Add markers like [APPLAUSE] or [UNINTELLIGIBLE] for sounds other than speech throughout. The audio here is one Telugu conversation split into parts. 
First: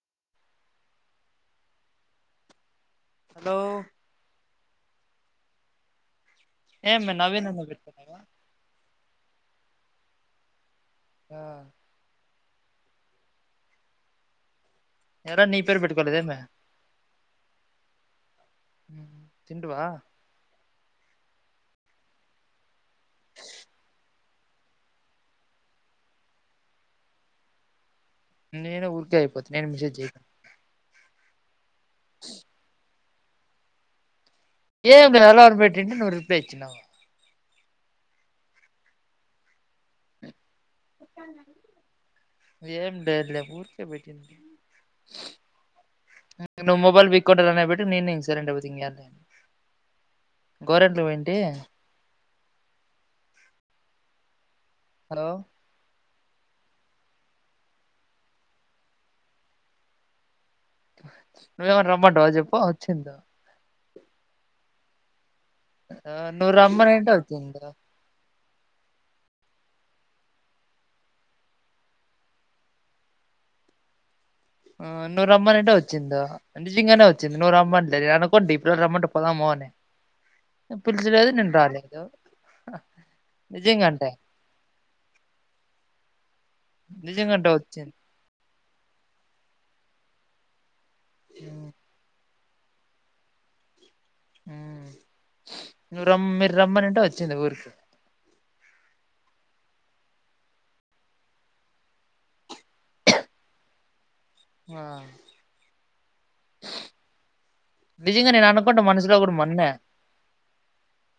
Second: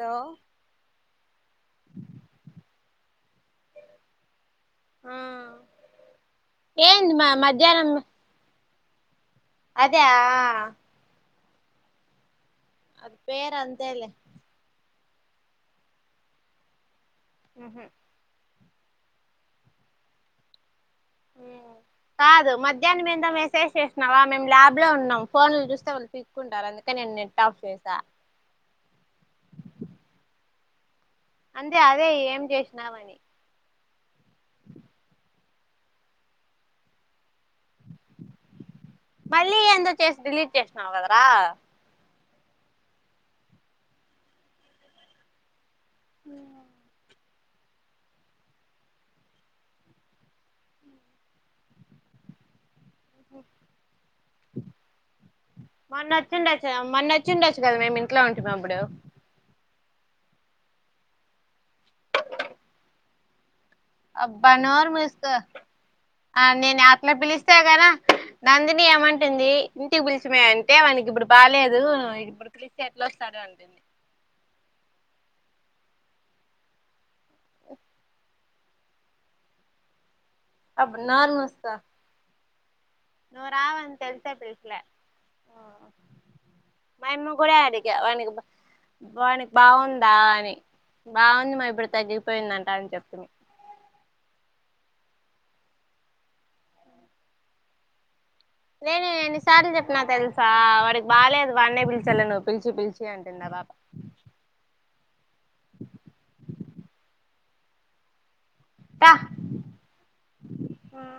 హలో హలో ఆ ఏంద ఏమ్మే మా నవీనన్న మధ్యాహ్నం పెట్టుకున్నావా అదే ఆ ఆ అది పేరు అంతేలే ఏర నీ పేరు పెట్టుకోలేదేమి ఊహు హు తిండువా కాదు మధ్యాహ్నం మీద మెసేజ్ చేసినావా మేము ల్యాబ్ లో ఉన్నాం ఫోన్లు చూస్తే వాళ్లు తీసుకుంటారు అందుకే నేను నెట్ ఆఫ్ చేసా నేను ఊరికే అయిపోతు నేను మిసేజ్ చెయ్యలే అంటే అదే ఏం చేసినావని ఏం ఇ ఎలవరం పోయింట ను రిప్లలేయన్నా మళ్ళీ ఎంతో చేసి డిలీట్ డ చేసినావు కదరా ఏం లే లే ఊరికే పెట్టిన నువ్వు మొబైల్ ఇక్క రనే పెట్టి నిను గోరింటాపెడతా గోరెంట్లు పోంటి [UNINTELLIGIBLE] హలో మొన్న అచ్చుండొచ్చు గదా మొన్న అచ్చుండొచ్చు గాదా మేము ఇంట్లో ఉంటానమ్ అప్పుడు నువ్వేమన్న రమ్మాటవ చెప్ప వచ్చింద అబ్బా నోరు ముసుకో ఆ నువ్వు నేను రమ్మనంటే అట్లా పిలిస్తా వచ్చిందా కదా నందిని ఏమంటుంది ఇంటికి పిలిచిమే అంటే మనకి ఇప్పుడు బాలేదు ఇప్పుడు పిలిచి ఎట్లా వస్తారు రంటడి ఆ నూర రమంటే అంటే వచ్చిందా నిజంగానే వచ్చింది నూవ్ రమంటే అ పోండి ఇప్పుడుల రమ్మంట పోదామని నువ్వు అప్పుడు పీల్చలేదు నేను రాలేదు నువ్వ రావని నిజంగంటే తెలిసే పిలచలే మా అమ్మ కి నిజంగంటే కూడాడి వచ్చింది అడిగా వానికి వానికి బాగుందా అని బాగుంది మా ఇప్పుడు తగ్గిఇది పోయిందంట అని చెప్తు నువ్వు రమ్ మీరు రమ్మని అంటే వచ్చింది ఊరికి నేను ఎన్నిసార్లు చెప్పిన తెలుసా వాడికి బాగాలేదు వాడినే పిలిచలే నువ్వు పిలిచి పిలిచి అంటుందా బాబా [UNINTELLIGIBLE] ఆ [UNINTELLIGIBLE] నిజంగా నేను అనుకుంటే దా మనసులో కూడా మొన్నే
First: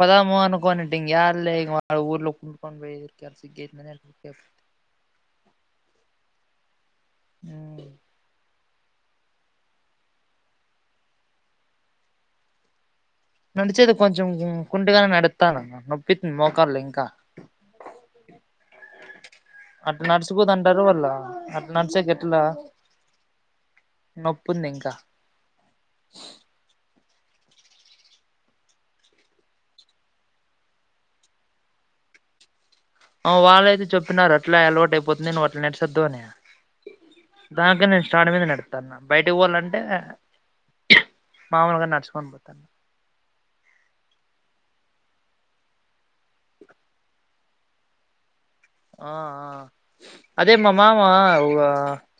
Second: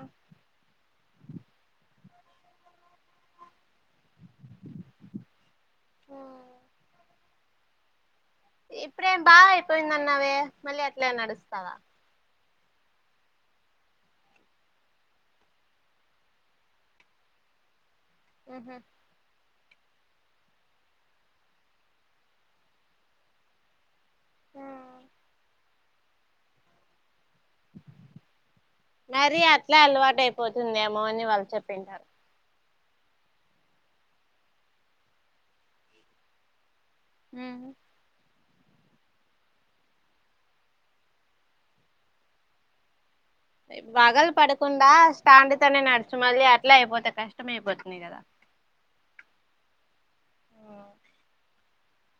పదాము అనుకోని యారుళ మా ఊర్లో కుంకొ బక సిగ్గేసింది. ఆ ఇప్పుడేం బాగా అయిపోయింద అన్నవే మళ్ళీ అట్లే నడుస్తావా, నడిచేది కొంచెం కుంటుగానే నడతన నొప్పి మోకాంల ఇంకా ఉహు అట్ నడుచుపో త అంటారు వాళ్ళ అట్ నడిచాకట్లా నొపుంది ఇంకా ఉమ్." మరి అట్లా అలవాటు అయిపోతుందేమో అని వాళ్ళు చెప్పింటారు, ఆ వాళ్ళైతే చెప్పినారు అట్లా అలవాటు అయిపోతుంది, నువ్వు అట్లా నడిచేయోదు, అని ఉమ్ దానిపైనే స్టాండ్ మీద నడువు న్న బయటకి పోవాలంటే మామూలుగా నడుచుకొని పోతాన్న, పగలు పడకుండా స్టాండ్ నడుచు మళ్ళీ అట్లా అయిపోతే కష్టం అయిపోతుంది. కదా ఆ అదేమ మామ ఇగా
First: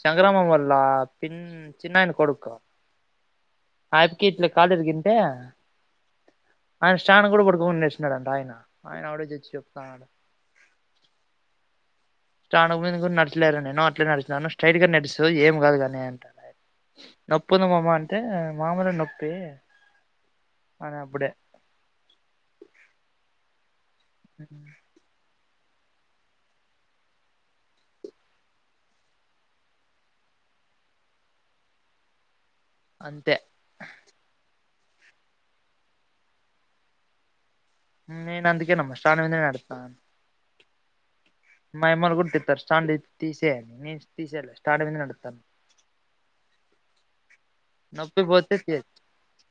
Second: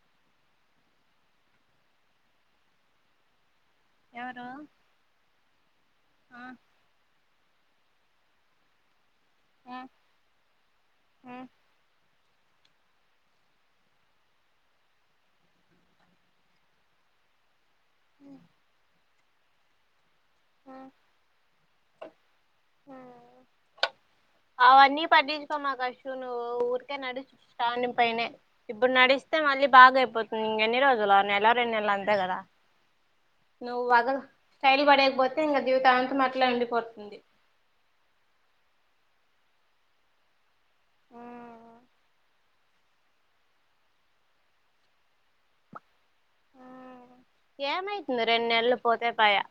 సంగ్రామంల్ళ పిన్ చిన్నయన్ కొడుకు, ఆయపుకి ఎవరు ఇట్ల కాలు ఇరిగింటే ఆయన స్టాండ్ కూడా పడుకోకుంట నాడిచినాడంట ఆయన ఆయన ఆవిడ వొచ్చి చెప్తానడు స్టాండ్ మీద నడిచి లేరు నేను అట్లే నడిచినాను స్ట్రైట్ గా నడుస్తూ ఏం కాదుగాని అంట నోప్ యాటున్నది మామ అంటే మాములు నొప్పి అన అప్పుడే ఉహు "ఉమ్, అవనీ పట్టించి మా కష్ నువ్వు ఊరికే నడిస్తు స్టాండ్ పనే ఇప్పుడు నడిస్తే మళ్ళీ బాగాయిపోతుంది. ఇంకా ఎన్ని రోజులు అ నెల్ల రెండు నెలలు అంతే కదా అంతే నువు వధ శైలి పడకపోతే ఇంకా దీవితంతో అట్లా ఉండిపోతుంది. నేను అందుకే నెమో స్టాండ్ మీదనే నడుస్తున్న ఉ మైమలు కుట్టి ఇస్తారు స్టాండ్ తీసేయాలి నేను తీసేయాలి స్టాండ్ మీదె నడుస్థానా, ఆ నొప్పి ఏమైతుంది రెండు పోతే తీ నెలలు పోతే పయా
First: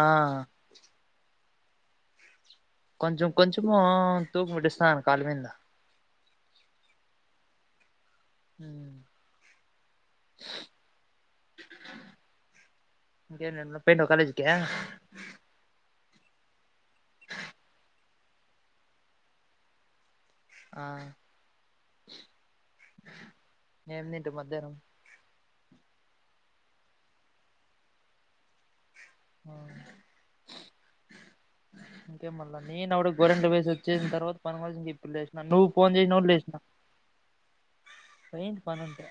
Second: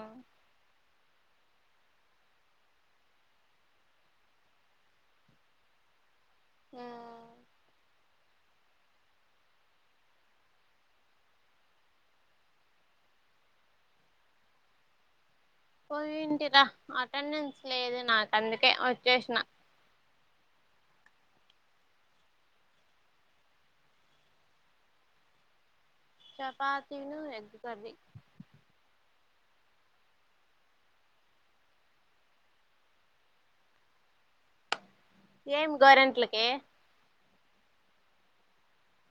ఆ కొంచెం కొంచము తూకు పెట్టిస్తాను, కాళ్ళ మీద ఊ హుమ్ ఇంకా ఏంది పోయినవా కాలేజీ కి పోయింటిరా అటెండెన్స్ లేదు నాకు అందుకే వచ్చేసిన, ఆ ఏమిందింటి మధ్యాహ్నం చపాతీ ను ఎగ్ కర్రీ ఆ ఇంకేంమల్ల నేను అవిడ గోరంట్ల పోయి వచ్చేసిన తర్వాత తన కోసం ఇప్పుడు లేచిన నువ్వు ఏం ఫోన్ చేసినవని గోరెంట్లకి లేచిన పోయింది పనుంటే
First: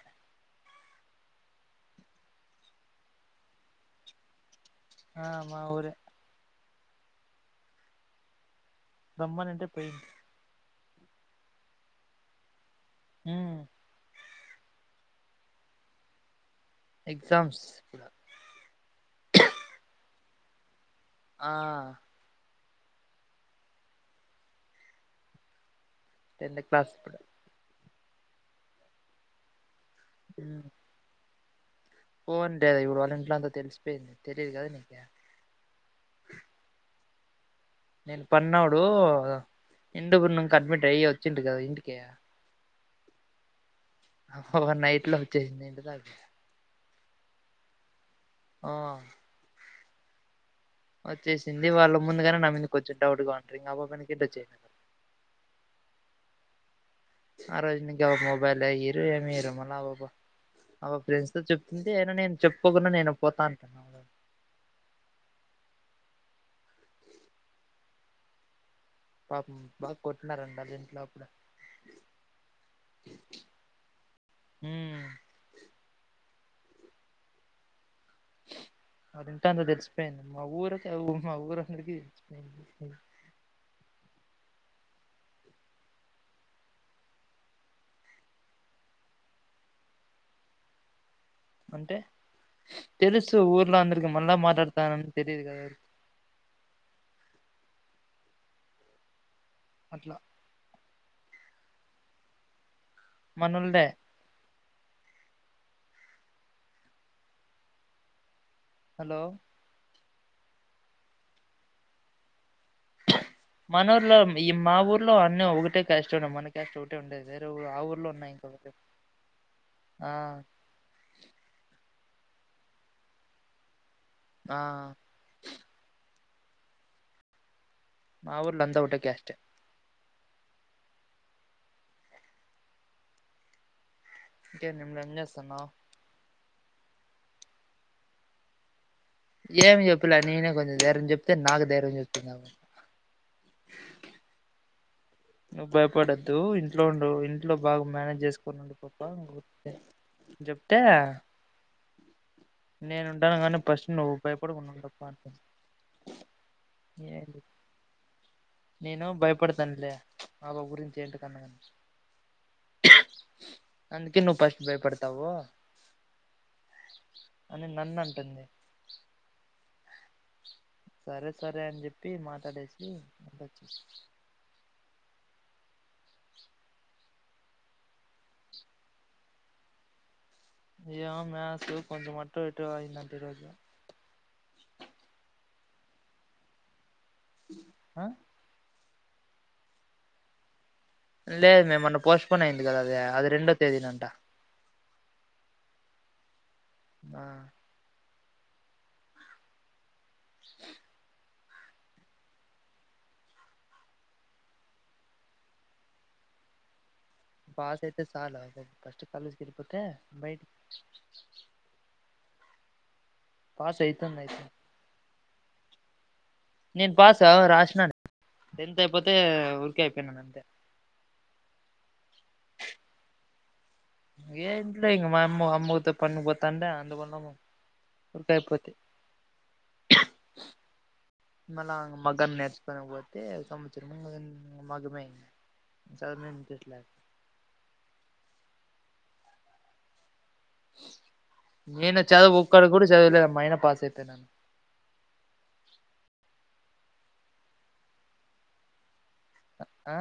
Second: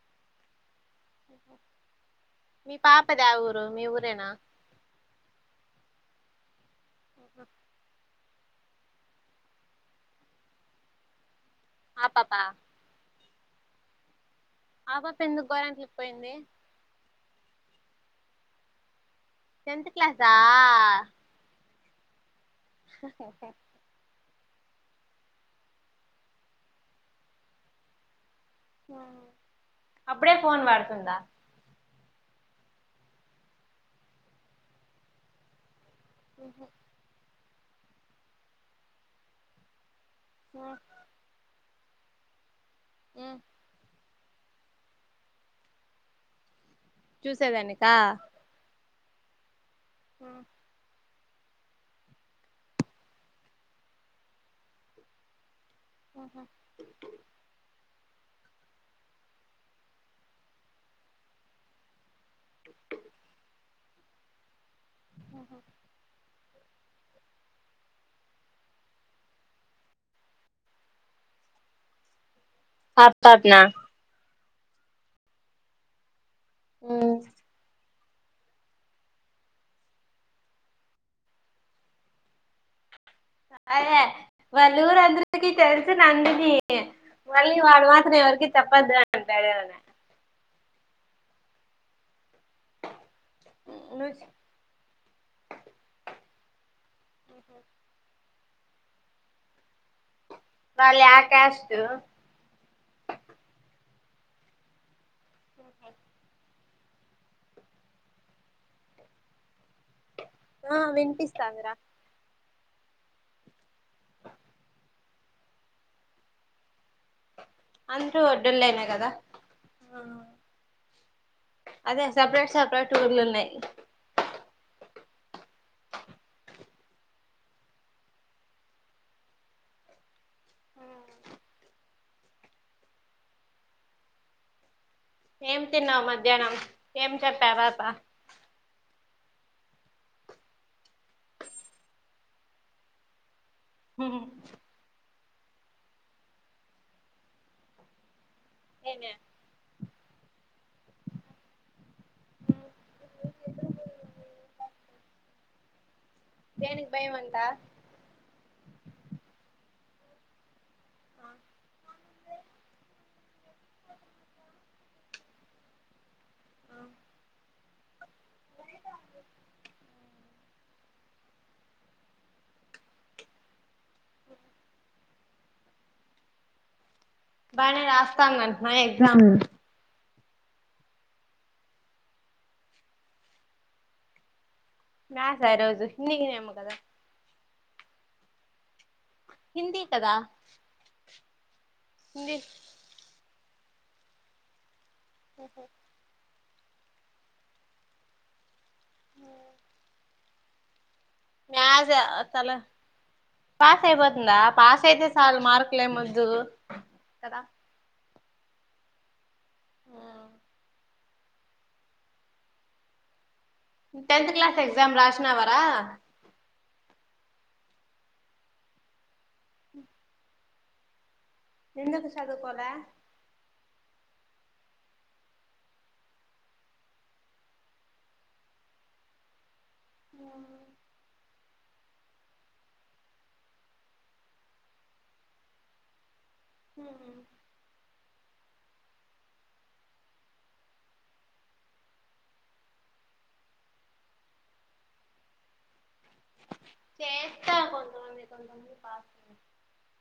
మీ పాప ది ఎ ఊరు మీ ఊరేనా ఆ మా ఊరే ఉహు రమ్మనంటే పోయింది. ఆపాప హుమ్ ఆపాప ఎందుకు గోరంట్లకి పోయింది ఎగ్జామ్స్ టెన్త్ క్లాసా ఆ హ హ హ హ టెన్త్ క్లాస్ ఇప్పుడు హా అప్పుడే ఫోన్ వాడుతుందా ఫోనుంటది ఇప్పుడు వాళ్ళ ఇంట్లో అంతా తెలిసిపోయింది తెలియదు కదా నీకి ఉహు నిన్న పడీనోడు ఇందగున్ను అడ్మిట్ ఐవాచిండు కాదైంటికే హ్మ్ అసల్ నైట్ లో వచ్చేసింది ఇంటి దాక చూసేదానిక హ హ వచ్చేసింది వాళ్ళ ముందుగానే నా మీద కొంచెం డౌట్ గా ఉంటారు ఇంకా పాప ఎనకీడితి వచ్చేసింది అహా ఒక మొబైల్ ఇయరు ఎం ఇయరు మల్లా పాప ఆ పాప ఫ్రెండ్స్ తో చెప్తుంది అయినా నేను చెప్పుకోకుండా నేను పోతాంటాను అహ పాపం బాగా కొట్టినారంట ఆల్లింట్లో అప్పుడు ఆ పాపనా హ్మ్మ్ హుమ్ [INAUDIBLE] అల్లింట్లో అంత తెలిసిపోయింది మా ఊరుకఊ మా ఊరందరికి తెలిసిపోయింది అదే వాళ్ళూరందరికీ తెలుసు నందికీ మళ్ళీ వాడు మాత్రం ఎవరికి చెప్పొద్దు అని అంటడు కదమే అంటే తెలుసు ఊర్లో అందరికి మళ్ళా మాట్లాడతన్నానని తెలిదు కదా ఆహ అట్లా వాళ్ళు యా కాస్ట్ మనోళ్లే ఆహ హలో ఆ వినిపిస్థాందిరా మన ఊర్లో ఈ మా ఊర్లో అన్నీ ఒకటే క్యాస్ట్ ఉన్నాయి మన క్యాస్ట్ ఉండేది వేరేఊ ఆ ఊర్లో అందరూ ఉన్నాయి ఇంకొకటి ఒడ్డోళ్ళేనే కదా ఆ అదే సపరేట్ సపరేటు ఊర్లు ఉన్నాయి ఆ మా ఊర్లో అంతా ఒకటే క్యాస్ట్ హమ్ కే నిమ్ల ఏం తిన్నావు మధ్యాహ్నం ఏం చెప్పారు పాప ఏం చెప్పలా నేనే కొంచెం ధైర్యం చెప్తే నాకు ధైర్యం చెప్తుంది ఆమె హు నువ్వు భయపడొద్దు ఇంట్లో ఉండు ఇంట్లో బాగా మేనేజ్ చేసుకో ఉండిపోతావు నేనే అని చెప్తే నేను ఉంటను కానీ ఫస్ట్ నువ్వు భయపడకుండా ఉండు దేనికి భయం అంట నేను భయపడతానులే అవ్వ గురించి ఏంటి కన్నా అందుకే నువ్వు ఫస్ట్ భయపడతావో ఆ అని నన్ను అంటుంది సరే సరే అని చెప్పి మాటాడేసి [INAUDIBLE] బానే రాస్తాంది అంటనా ఎగ్జామ్ ఏమో మ్యాసు కొంచెం అటు ఇటు అయ్యిందంట ఈరోజు మ్యాథ్స్ ఆ ఈ రోజు హిందీ ఏమో కదా ఆ హిందీ కదా లేదు మే మ్మొన్న పోస్ట్ హిందీ పోన్ అయ్యింది కదా అది అది రెండో తేదీ నంట [INAUDIBLE] [INAUDIBLE] [INAUDIBLE] మ్యాథ్స్ తల పాస్ అయిపోతుందా పాస్ అయితే సాలు మార్కులు ఏం ఒద్దు పాస్ అయితే సాలా ఫస్ట్ కాలేజ్ వెళ్ళిపోతే బైటి పాస్ అయితుంది టెన్త్ అయితే క్లాస్ ఎగ్జామ్ రాసినావా రా నేను పాస్ ఔ రాసినాను టెన్త్ అయిపోతే ఊరికే అయిపోయినాను అంతే ఎందుకు చదువుకోలే ఏంట్లే ఇంగ మా మామ్మ అమ్మతో పనికి పోతా అంటే [INAUDIBLE] ఊరికా ఐపోతి [INAUDIBLE] ఇవాళ మగ్గం నేర్చుకోనిపోతే సంవత్సరము [INAUDIBLE] చదిమిన్ హ్మ్ నేను చదువు ఒక్కటీ కూడా చదివలే అమ్మా అయినా పాస్ అయితన్నాను చేస్తార్ కొంతమంది కొంతమంది పాస్ ఆ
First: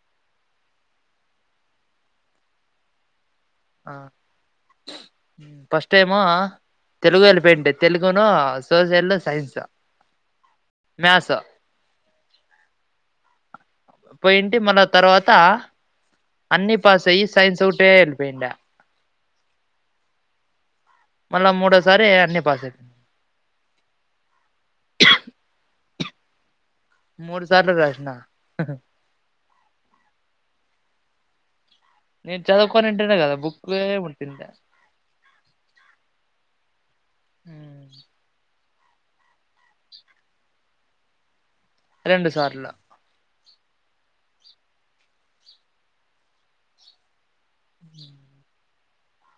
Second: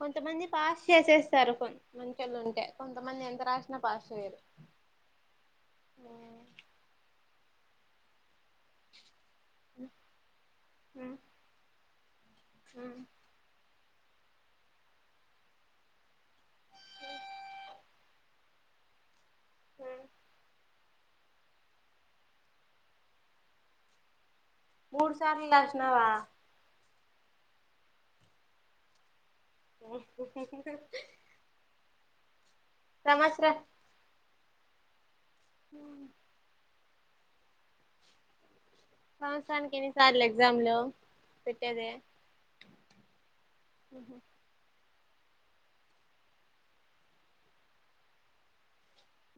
కొంతమంది పాస్ చేసేస్తారు మంచోళ్ళు ఉంటే కొంతమంది ఎంత రాసినా ఆ పాస్ చేయరు ఫస్ట్ ఏమో తెలుగు వెళ్ళిపో [UNINTELLIGIBLE] తెలుగును సోషల్, సైన్స్, మ్యాస్ హ్మ్ పోయింటి మళ్ళా తర్వాత అన్ని పాస్ అయ్యి సైన్స్ ఒక్కటే ఎలిపోయ్ ఇండ మళ్ళా మూడో సారి అని పాస్ పోవుండ మూడుసార్లు రాస్నావా మూడుసార్లు రాస్నా నేను చదువుకోన్నింటే కాదా సంవత్సర బుకే ముట్టిండ్ల హ మ్ సంవత్సరానికి ఎన్ని సార్లు ఎగ్జామ్ లో రెండు సార్లు హ్మ్ హు హ్మ్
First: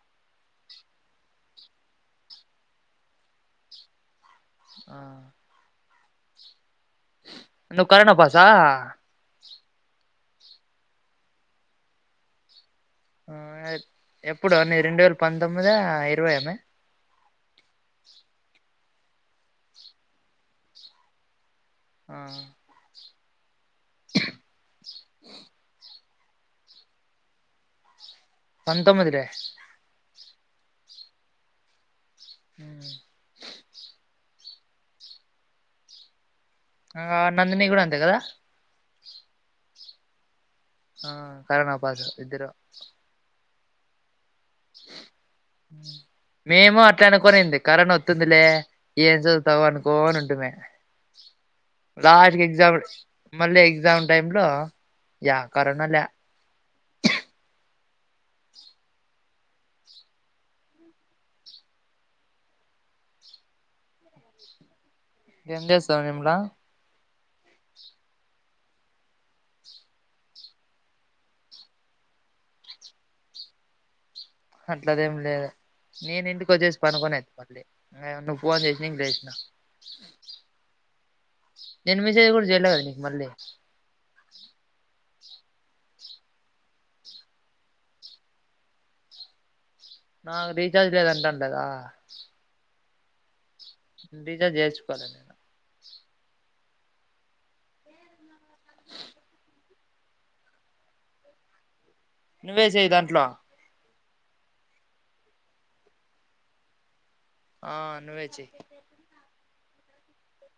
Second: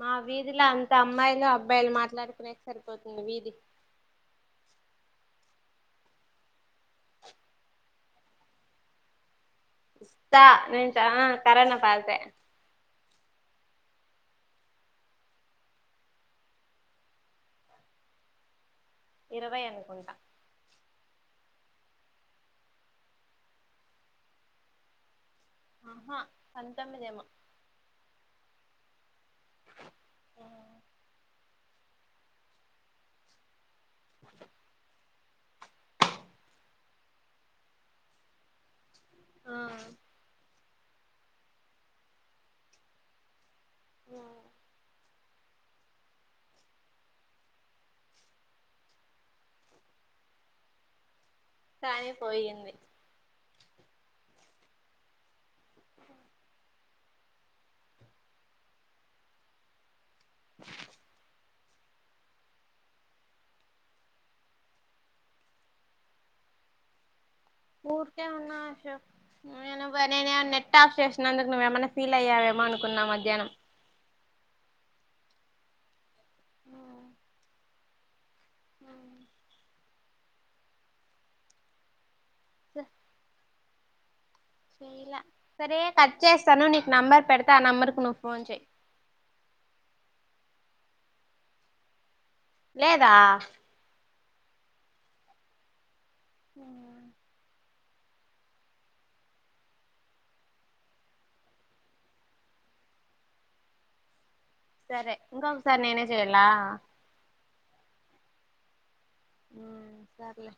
మా వీధిలో అంత అమ్మాయిలు అబ్బాయిలు మాట్లాడుకునేకి సరిపోతుంది వీధి ఆ నువ్వు కరోణా పాసా ఇస్తా నించా కరోనా పాసే ఆ ఎప్పుడు నీది రెండు వేల పంతొమ్మిద ఇరవైఆ మే ఇరవై అనుకుంటా ఆ ఆహా పంతొమ్మిది ఏమో పంతొమ్మిది లే ఆ ఊ ఆ నందిని గూడా అంతే గదా ఆ ఆ కరోణ పాసు ఇద్దరు యా ఉ మేము అట్లే అనుకోనింది కరోన వొత్తుందిలే ఏం సదువుతావు అనుకోని ఉంటిమి కానీ లాట్కి ఎగ్జా పోయింది మళ్ళీ ఎగ్జామ్ టైమ్ంలో యా కరోనా లా ఏం జేస్తావ్ నిర్మల ఊరికే వున్నా అశోక్ నేను [UNINTELLIGIBLE] నెట్ ఆఫ్ చేసినందుకు నువ్వేమన్నా ఫీల్ అయ్యావేమో అనుకున్నా మధ్యానం అట్లాదేం లేదు నేను ఇంటికొచ్చేసి పనుకొనేత్తి మళ్ళీ నువ్వు ఫోన్ జేసినంక్ లేస్నా నేన్ మెసేజ్ గుడా జేయల గద నీకు మళ్ళీ చెయ్ రా సరే కట్ చేస్తాను నీకు నెంబర్ పెడత ఆ నంబరుకి నువ్వు ఫోన్ చెయ్ నాకు రీఛార్జ్ లేదు అంటాల్నేదా లేదా [UNINTELLIGIBLE] జేయిచ్చుకోల నేను వా నువ్వే సెయ్ దాంట్లో సరే ఇంకా ఒకసారి నేనే జెయ్యల్ల ఆ నువ్వే చెయ్ ఊ సర్లే